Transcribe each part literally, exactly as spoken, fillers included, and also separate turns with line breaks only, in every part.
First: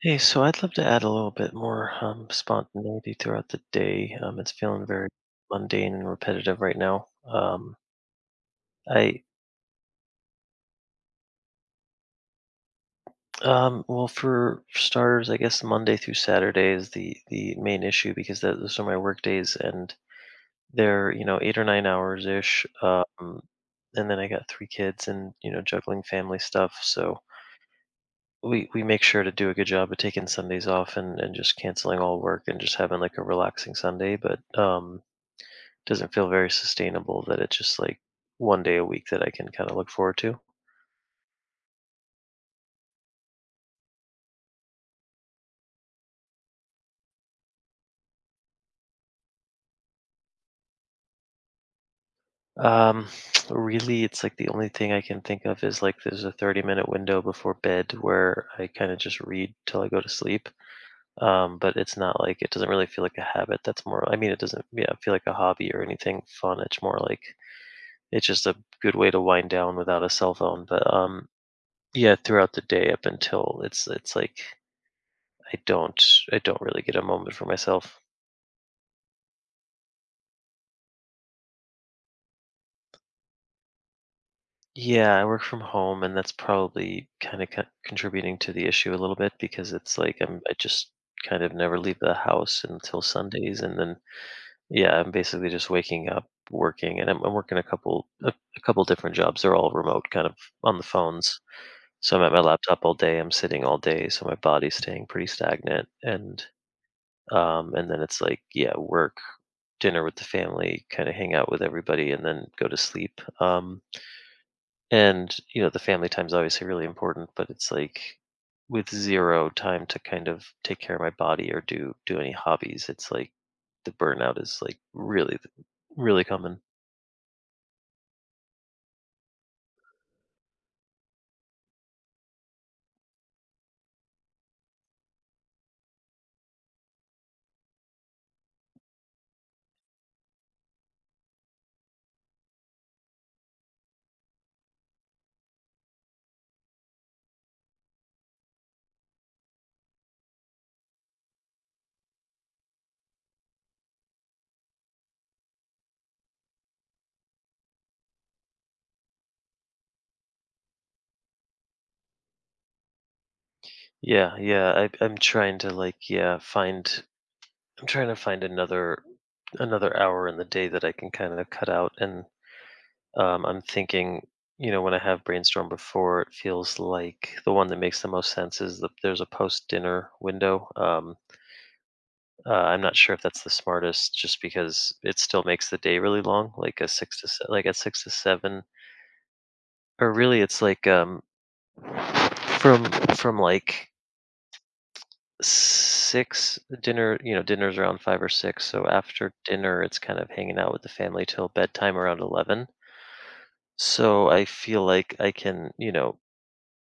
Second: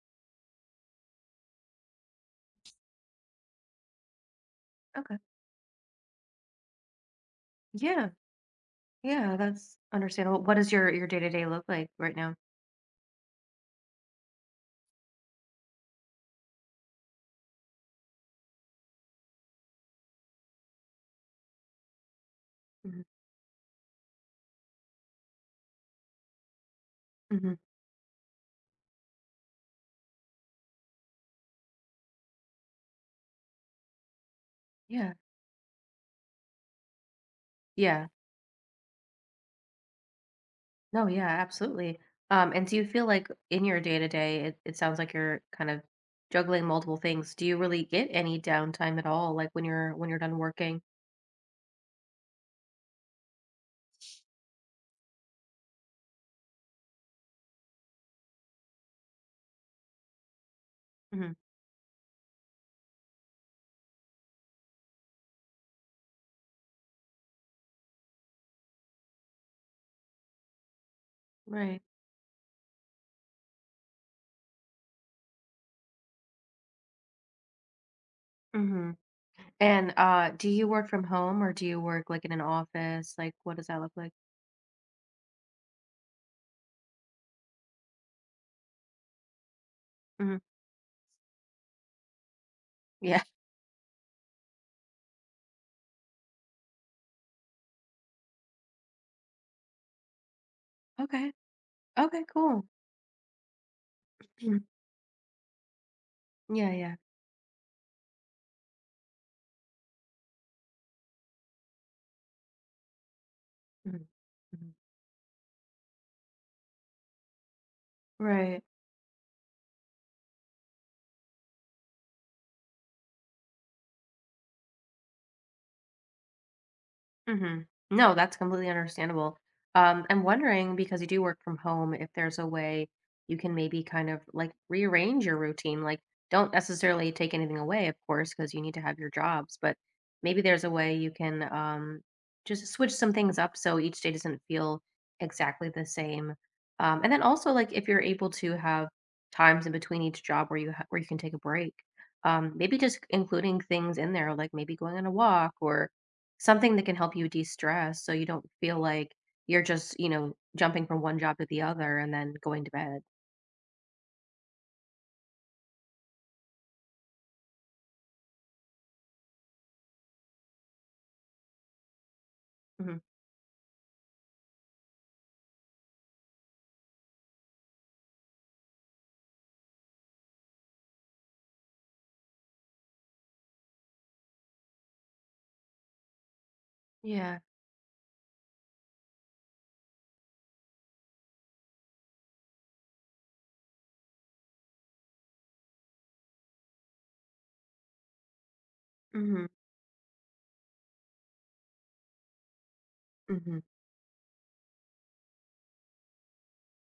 Hey, so I'd love to add a little bit more um, spontaneity throughout the day. Um, it's feeling very
Okay.
mundane and repetitive right now. Um,
Yeah.
I
Yeah, that's understandable. What does your your day-to-day look like right now?
um, Well, for starters, I guess Monday through Saturday is the the main issue because that, those are my work days, and they're you know eight or nine hours ish.
Mhm.
Um, and then I got three kids, and you know juggling family stuff. So
Mhm.
we we make sure to do a good job of taking Sundays off and and just canceling all work and just having like a relaxing Sunday. But um
Yeah.
doesn't feel very sustainable that it's just like
Yeah.
one day a week that I can kind of look forward to.
No, yeah, absolutely. Um, and do you feel like in your day-to-day, it, it sounds like you're kind of juggling multiple things. Do you really get any downtime at all, like when you're when you're done working?
Um, really, it's like the only thing I can think of is like there's a thirty minute window before bed where I kind of just read till I go to sleep.
Hmm.
Um, but it's not like it doesn't really feel like a habit. That's more, I mean, it doesn't, yeah, feel like a hobby or anything fun. It's more like it's just a good way to wind down without a cell phone. But um,
Right.
yeah, throughout the day up until it's it's like I don't. I don't really get a moment for myself.
Hmm. And uh, do you work from home or do you work like in an office? Like, what does that look like?
Yeah, I work from home, and that's probably kind of co- contributing to the issue a little bit because it's like
Hmm.
I'm. I just kind of never leave the house until
Yeah.
Sundays, and then yeah, I'm basically just waking up, working, and I'm, I'm working a couple a, a couple different jobs. They're all remote, kind of on the
Okay.
phones. So
Okay,
I'm at my
cool.
laptop all day. I'm sitting all day, so my
Mhm.
body's staying pretty stagnant, and
Yeah, yeah.
um, and then it's like yeah, work, dinner with the family, kind of hang out with everybody, and then go to sleep. Um,
Mhm. Mhm.
and you know, the family time's obviously really important, but it's like
Right.
with zero time to kind of take care of my body or do do any hobbies, it's like the burnout is like really really common.
Hmm. No, that's completely understandable. Um, I'm wondering because you do work from home, if there's a way you can maybe kind of like rearrange your routine. Like, don't necessarily take anything away, of course, because you need to have your jobs, but maybe there's a way you can um, just switch some things up so each day doesn't feel exactly the same. Um, and then also, like, if you're able to have times in between each job where you ha- where you can take a break, um, maybe just including things in there, like maybe going on a walk or something that can help you de-stress so you don't feel like you're just, you know, jumping from one job to the other and then going to bed.
Yeah, yeah. I, I'm trying to like yeah find. I'm trying to find another another hour in the day that I can kind of cut out and
Mhm.
Um, I'm thinking, you know, when I have brainstorm before, it feels like the one that makes the most sense is the, there's a post dinner window. Um, uh, I'm not sure if that's the smartest, just because it still makes the day really long, like a six to
Yeah.
se- like at six to seven, or really it's like um, from from like six dinner you know dinner's around five or six, so after
Mhm.
dinner it's kind of hanging out with the family till bedtime around eleven,
Mhm.
so I feel like I can you know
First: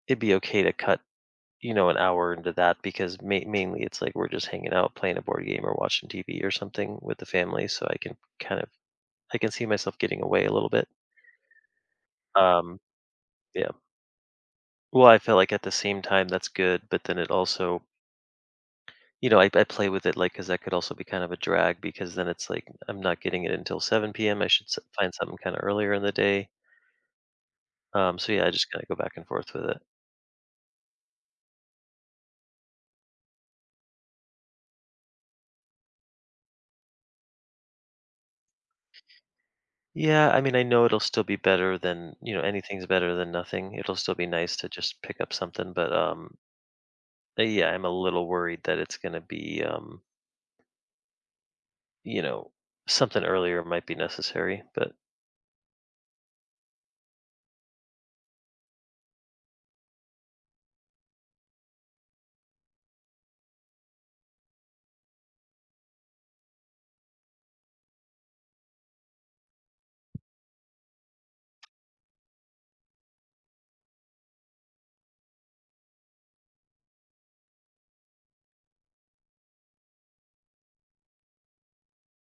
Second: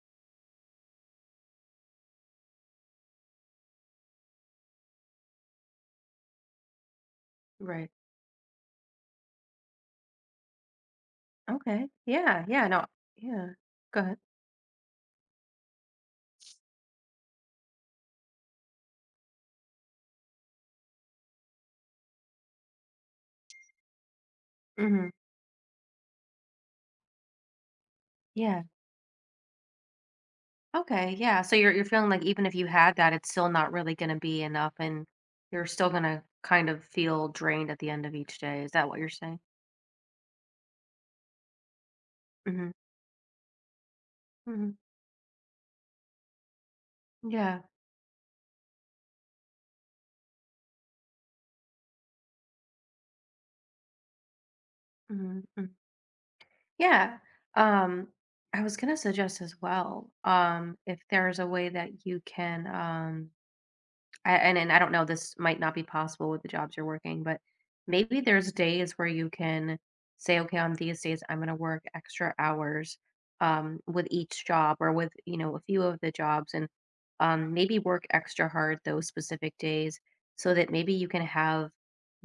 it'd be okay to cut you know, an hour into that because ma- mainly it's like we're just hanging out, playing a board game or watching T V or something with the family. So
Right.
I can kind of I can see myself getting away a little bit.
Okay. Yeah. Yeah.
Um,
No. Yeah.
yeah.
Go ahead.
Well, I feel like at the same time that's good, but then it also, you know, I, I play with it like because that could also be kind of a drag because then it's like I'm not getting it until seven p m. I should s-
Mhm.
find something kind of earlier in the day. Um, so yeah, I
Yeah.
just kind of go back and forth with it.
Okay, yeah. So you're you're feeling like even if you had that, it's still not really gonna be enough and you're still gonna kind of feel drained at the end of each day. Is that what you're saying?
Yeah, I mean, I know it'll still be better than, you know,
Mhm.
anything's better than nothing. It'll still be nice to
Mhm.
just pick up something, but um, Uh,
Yeah.
yeah, I'm a little worried that it's going to be, um, you know, something earlier might be necessary, but
Mhm. Yeah. Um, I was gonna suggest as well, um, if there's a way that you can, um, I and and I don't know, this might not be possible with the jobs you're working, but maybe there's days where you can say, okay, on these days, I'm going to work extra hours um, with each job or with, you know, a few of the jobs and um, maybe work extra hard those specific days so that maybe you can have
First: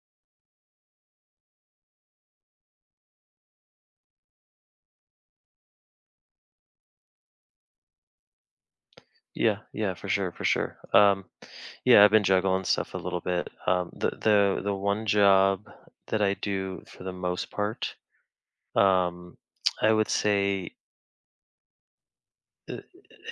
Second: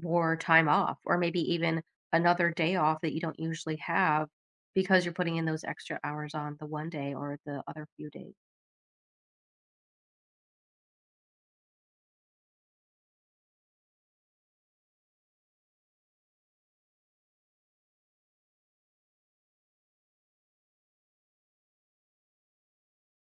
more time off or maybe even another day off that you don't usually have because you're putting in those extra hours on the one day or the other few days.
yeah, yeah, for sure, for sure. Um, yeah, I've been juggling stuff a little bit. Um, the the the one job that I do for the most part, um, I would say uh,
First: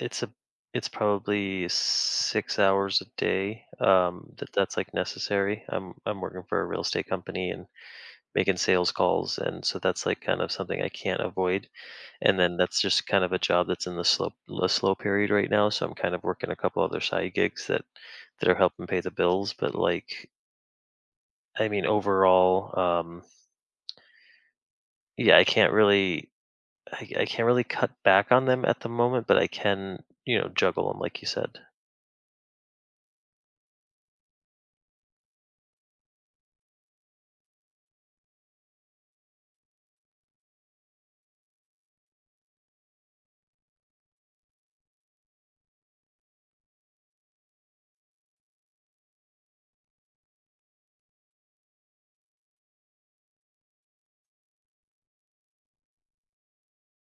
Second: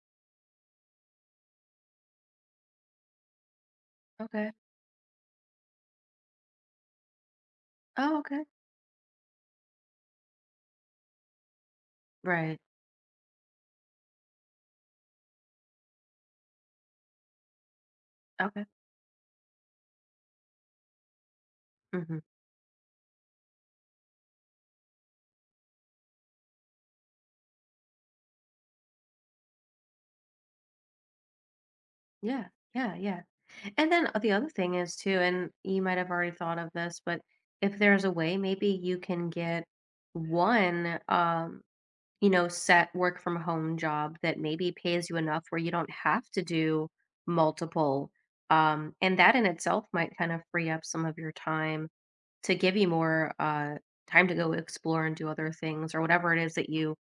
it's a it's probably six hours a day um,
Okay.
that that's like necessary. I'm I'm working for a real estate company and
Oh, okay.
making sales calls, and so that's like kind of something I can't avoid. And then
Right.
that's just kind of a job that's in the slow the slow period right now. So I'm kind of working a couple other side gigs that that are
Okay.
helping pay the bills. But like, I mean,
Hmm.
overall, um, yeah, I can't really I, I can't really cut back on them at the moment, but I can you know juggle them like you said.
Yeah, yeah, yeah. And then uh, the other thing is too, and you might have already thought of this, but if there's a way, maybe you can get one, um, you know, set work from home job that maybe pays you enough where you don't have to do multiple. Um, and that in itself might kind of free up some of your time to give you more uh, time to go explore and do other things or whatever it is that you,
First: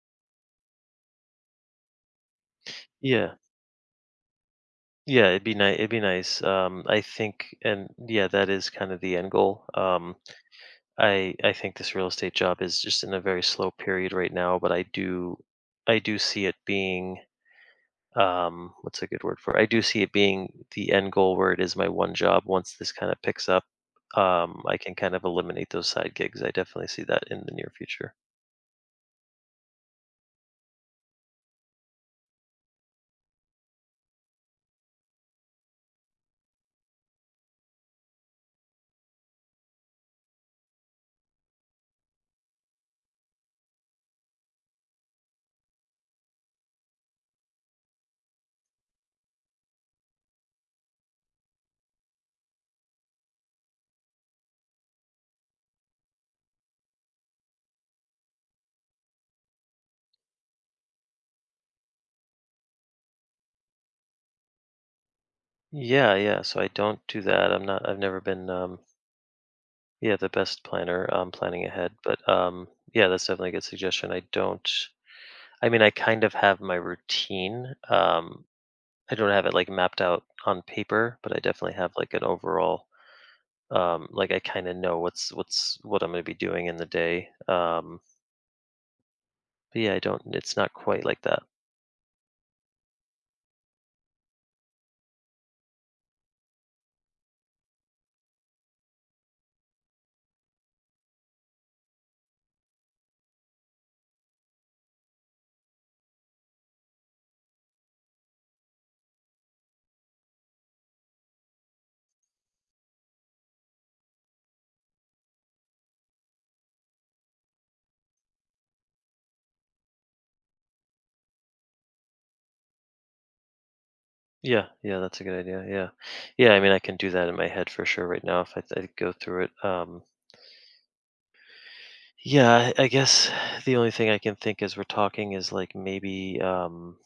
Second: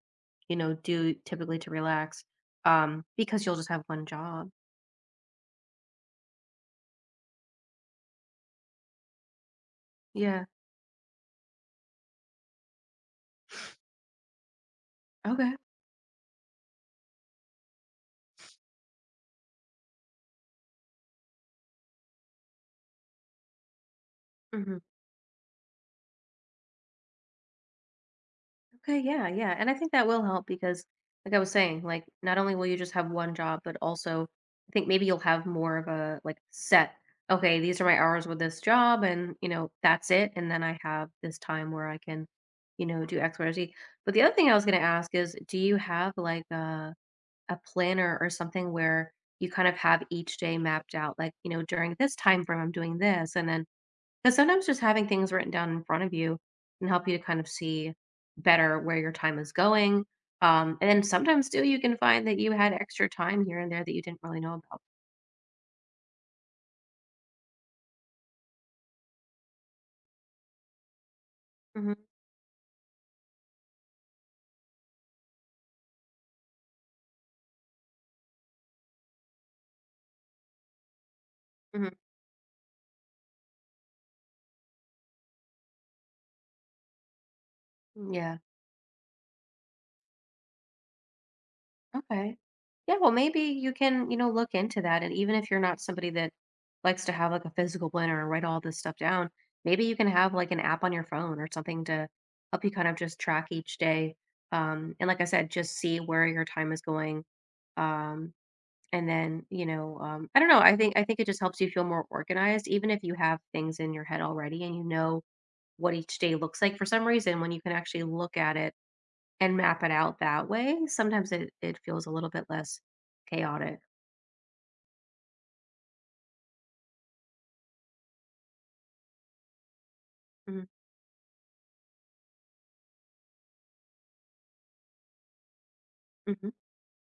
you know, do typically to relax, um,
Yeah.
because you'll just have one job.
Yeah, it'd be nice. It'd be nice. Um, I think, and yeah, that is kind of the end goal. Um,
Yeah.
I I think this real estate job is just in a very slow period right now, but I do
Okay.
I do see it being um what's a good word for it? I do see it being the end goal where it is my one job once this kind of picks up. Um I
Hmm.
can kind of eliminate those side gigs. I definitely see that in the near future.
Okay, yeah, yeah. And I think that will help because, like I was saying, like not only will you just have one job, but also I think maybe you'll have more of a like set, okay, these are my hours with this job and, you know, that's it. And then I have this time where I can, you know, do X, Y, or Z. But the other thing I was going to ask is, do you have like a, a planner or something where you kind of have each day mapped out, like, you know, during this time frame, I'm doing this. And then because sometimes just having things written down in front of you can help you to kind of see better where your time is going. Um, and then sometimes too, you can find that you had extra time here and there that you didn't really know about.
Yeah, yeah. So I don't do that. I'm not I've never been um yeah, the best planner um planning ahead,
Hmm.
but um yeah, that's definitely a good suggestion. I don't I mean I kind of have my routine. Um I don't have it like mapped out on paper, but I definitely
Hmm.
have like an overall um like I kind of know what's what's what I'm going to be doing in the day. Um
Yeah.
but yeah, I don't it's not quite like that.
Okay. Yeah. Well, maybe you can, you know, look into that. And even if you're not somebody that likes to have like a physical planner and write all this stuff down, maybe you can have like an app on your phone or something to help you kind of just track each day. Um, and like I said, just see where your time is going um and then you know um, I don't know, i think i think it just helps you feel more organized even if you have things in your head already and you know what each day looks like. For some reason, when you can actually look at it and map it out that way, sometimes it, it feels a little bit less chaotic.
Yeah, yeah, that's a good idea. Yeah. Yeah, I mean I can do that in my head for sure right now if I, I go through it. Um
Mm,
yeah, I, I guess the only thing I can think as we're talking is like maybe
mm-hmm.
um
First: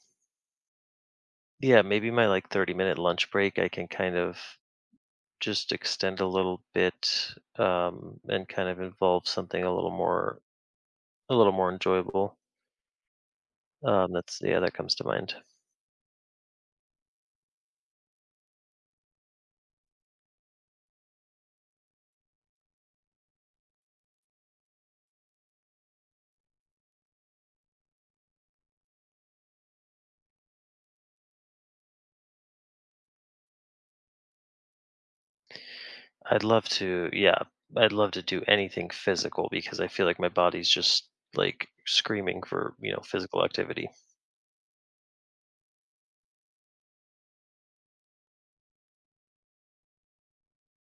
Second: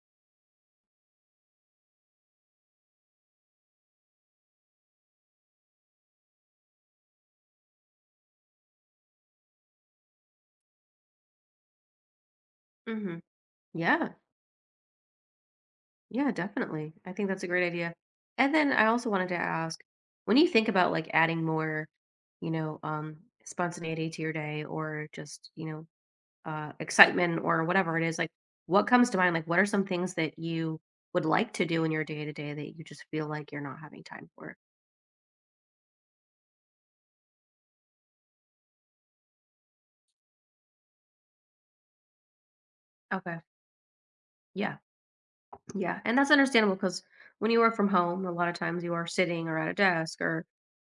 yeah, maybe my like thirty minute lunch break I can kind of just extend a little bit um, and kind of involve something a little more a little more enjoyable.
Hmm.
Um,
Yeah.
that's yeah, that comes to mind.
Yeah, definitely, I think that's a great idea. And then I also wanted to ask, when you think about like adding more, you know, um spontaneity to your day, or just, you know, uh, excitement or whatever it is, like what comes to mind? Like, what are some things that you would like to do in your day to day that you just feel like you're not having time for?
I'd love to, yeah, I'd love to do anything physical because I feel like my body's just like screaming for you know
Okay.
physical activity.
Yeah. Yeah, and that's understandable because when you work from home, a lot of times you are sitting or at a desk or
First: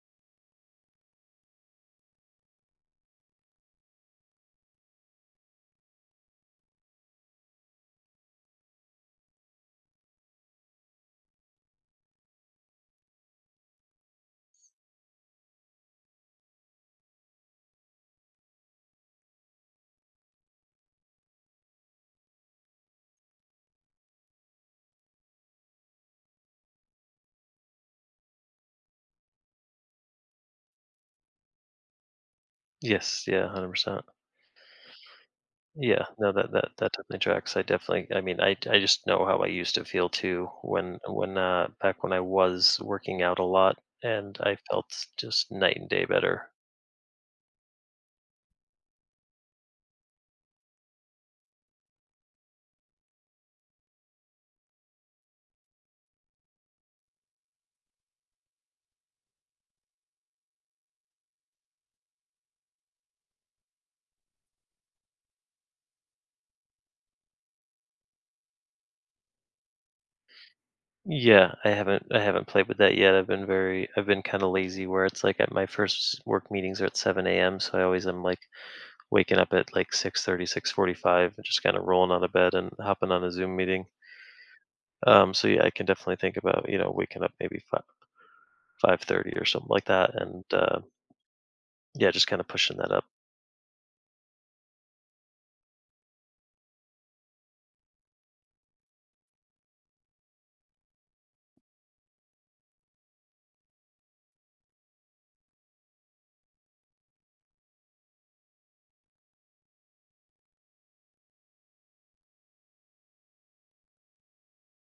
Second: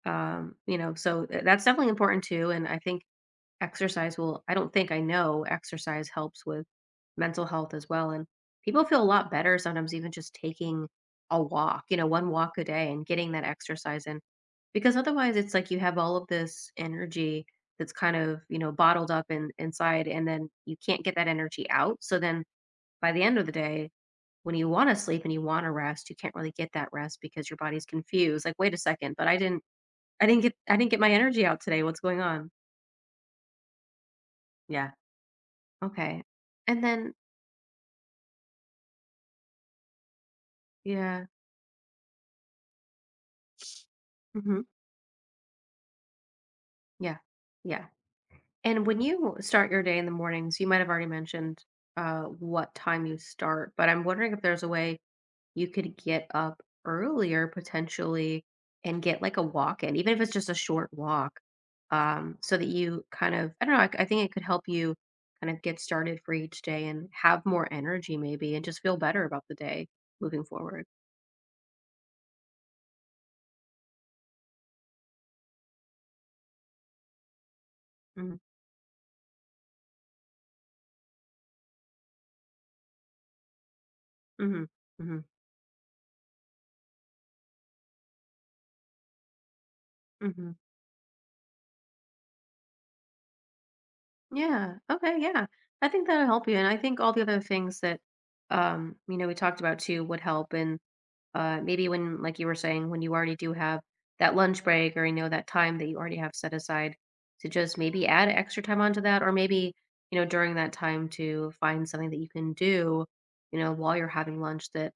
um, you know, so th- that's definitely important too. And I think exercise will, I don't think I know exercise helps with mental health as well, and people feel a lot better sometimes even just taking a walk, you know, one walk a day, and getting that exercise in, because otherwise it's like you have all of this energy that's kind of, you know, bottled up in inside, and then you can't get that energy out. So then by the end of the day, when you want to sleep and you want to rest, you can't really get that rest because your body's confused like, wait a second, but i didn't i didn't get i didn't get my energy out today. What's going on?
Yes, yeah, hundred percent.
Yeah.
Yeah,
Okay.
no, that that
And
that
then
definitely tracks. I definitely, I mean, I I just know how I used to feel too when
yeah.
when uh back when I was working out a lot and I
Hmm.
felt just night and day better.
Yeah. Yeah. And when you start your day in the mornings, you might have already mentioned uh what time you start, but I'm wondering if there's a way you could get up earlier potentially and get like a walk in, even if it's just a short walk, um, so that you kind of, I don't know, I, I think it could help you kind of get started for each day and have more energy maybe and just feel better about the day moving forward.
Yeah, I haven't I haven't played with that yet. I've been very I've been kind of lazy where it's like at my first work meetings are at seven a m. So I always am
Mm-hmm.
like waking up at like six thirty, six forty five, and just kind of rolling out of bed and hopping on a Zoom meeting.
Mm-hmm. Mm-hmm.
Um, so yeah, I can definitely think about, you know, waking up maybe five, five thirty or something like that and
Mm-hmm.
uh, yeah, just kind of pushing that up.
Yeah. Okay. Yeah. I think that'll help you. And I think all the other things that, um, you know, we talked about too would help. And uh, maybe when, like you were saying, when you already do have that lunch break or, you know, that time that you already have set aside, to just maybe add extra time onto that, or maybe, you know, during that time to find something that you can do, you know, while you're having lunch that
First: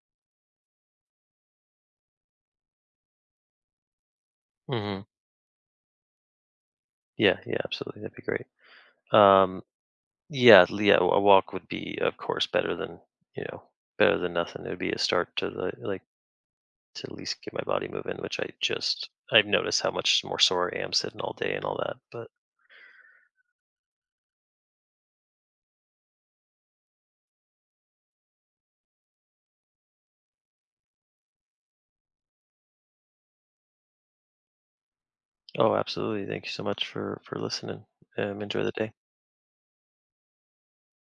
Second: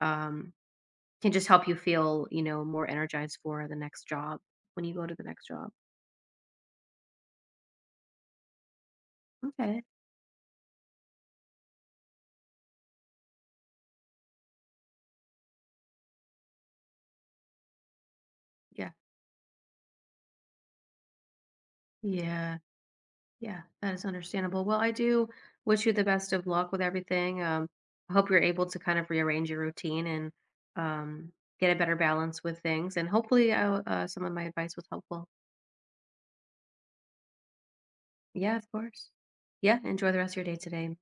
um, can just help you feel, you know, more energized for the next job when you go
Hmm.
to the next job.
Yeah, yeah, absolutely. That'd be great. Um,
Okay.
yeah, l- yeah, a walk would be of course better than, you know, better than nothing. It would be a start to the like to at least get my body moving, which I
Yeah.
just I've noticed how much more sore I am sitting all day and all that. But
Yeah. Yeah, that is understandable. Well, I do wish you the best of luck with everything. Um, I hope you're able to kind of rearrange your routine and um, get a better balance with things. And hopefully, I, w- uh, some of my advice was helpful.
oh, absolutely. Thank you so much for for listening. Um,
Yeah,
enjoy
of
the day.
course. Yeah, enjoy the rest of your day today.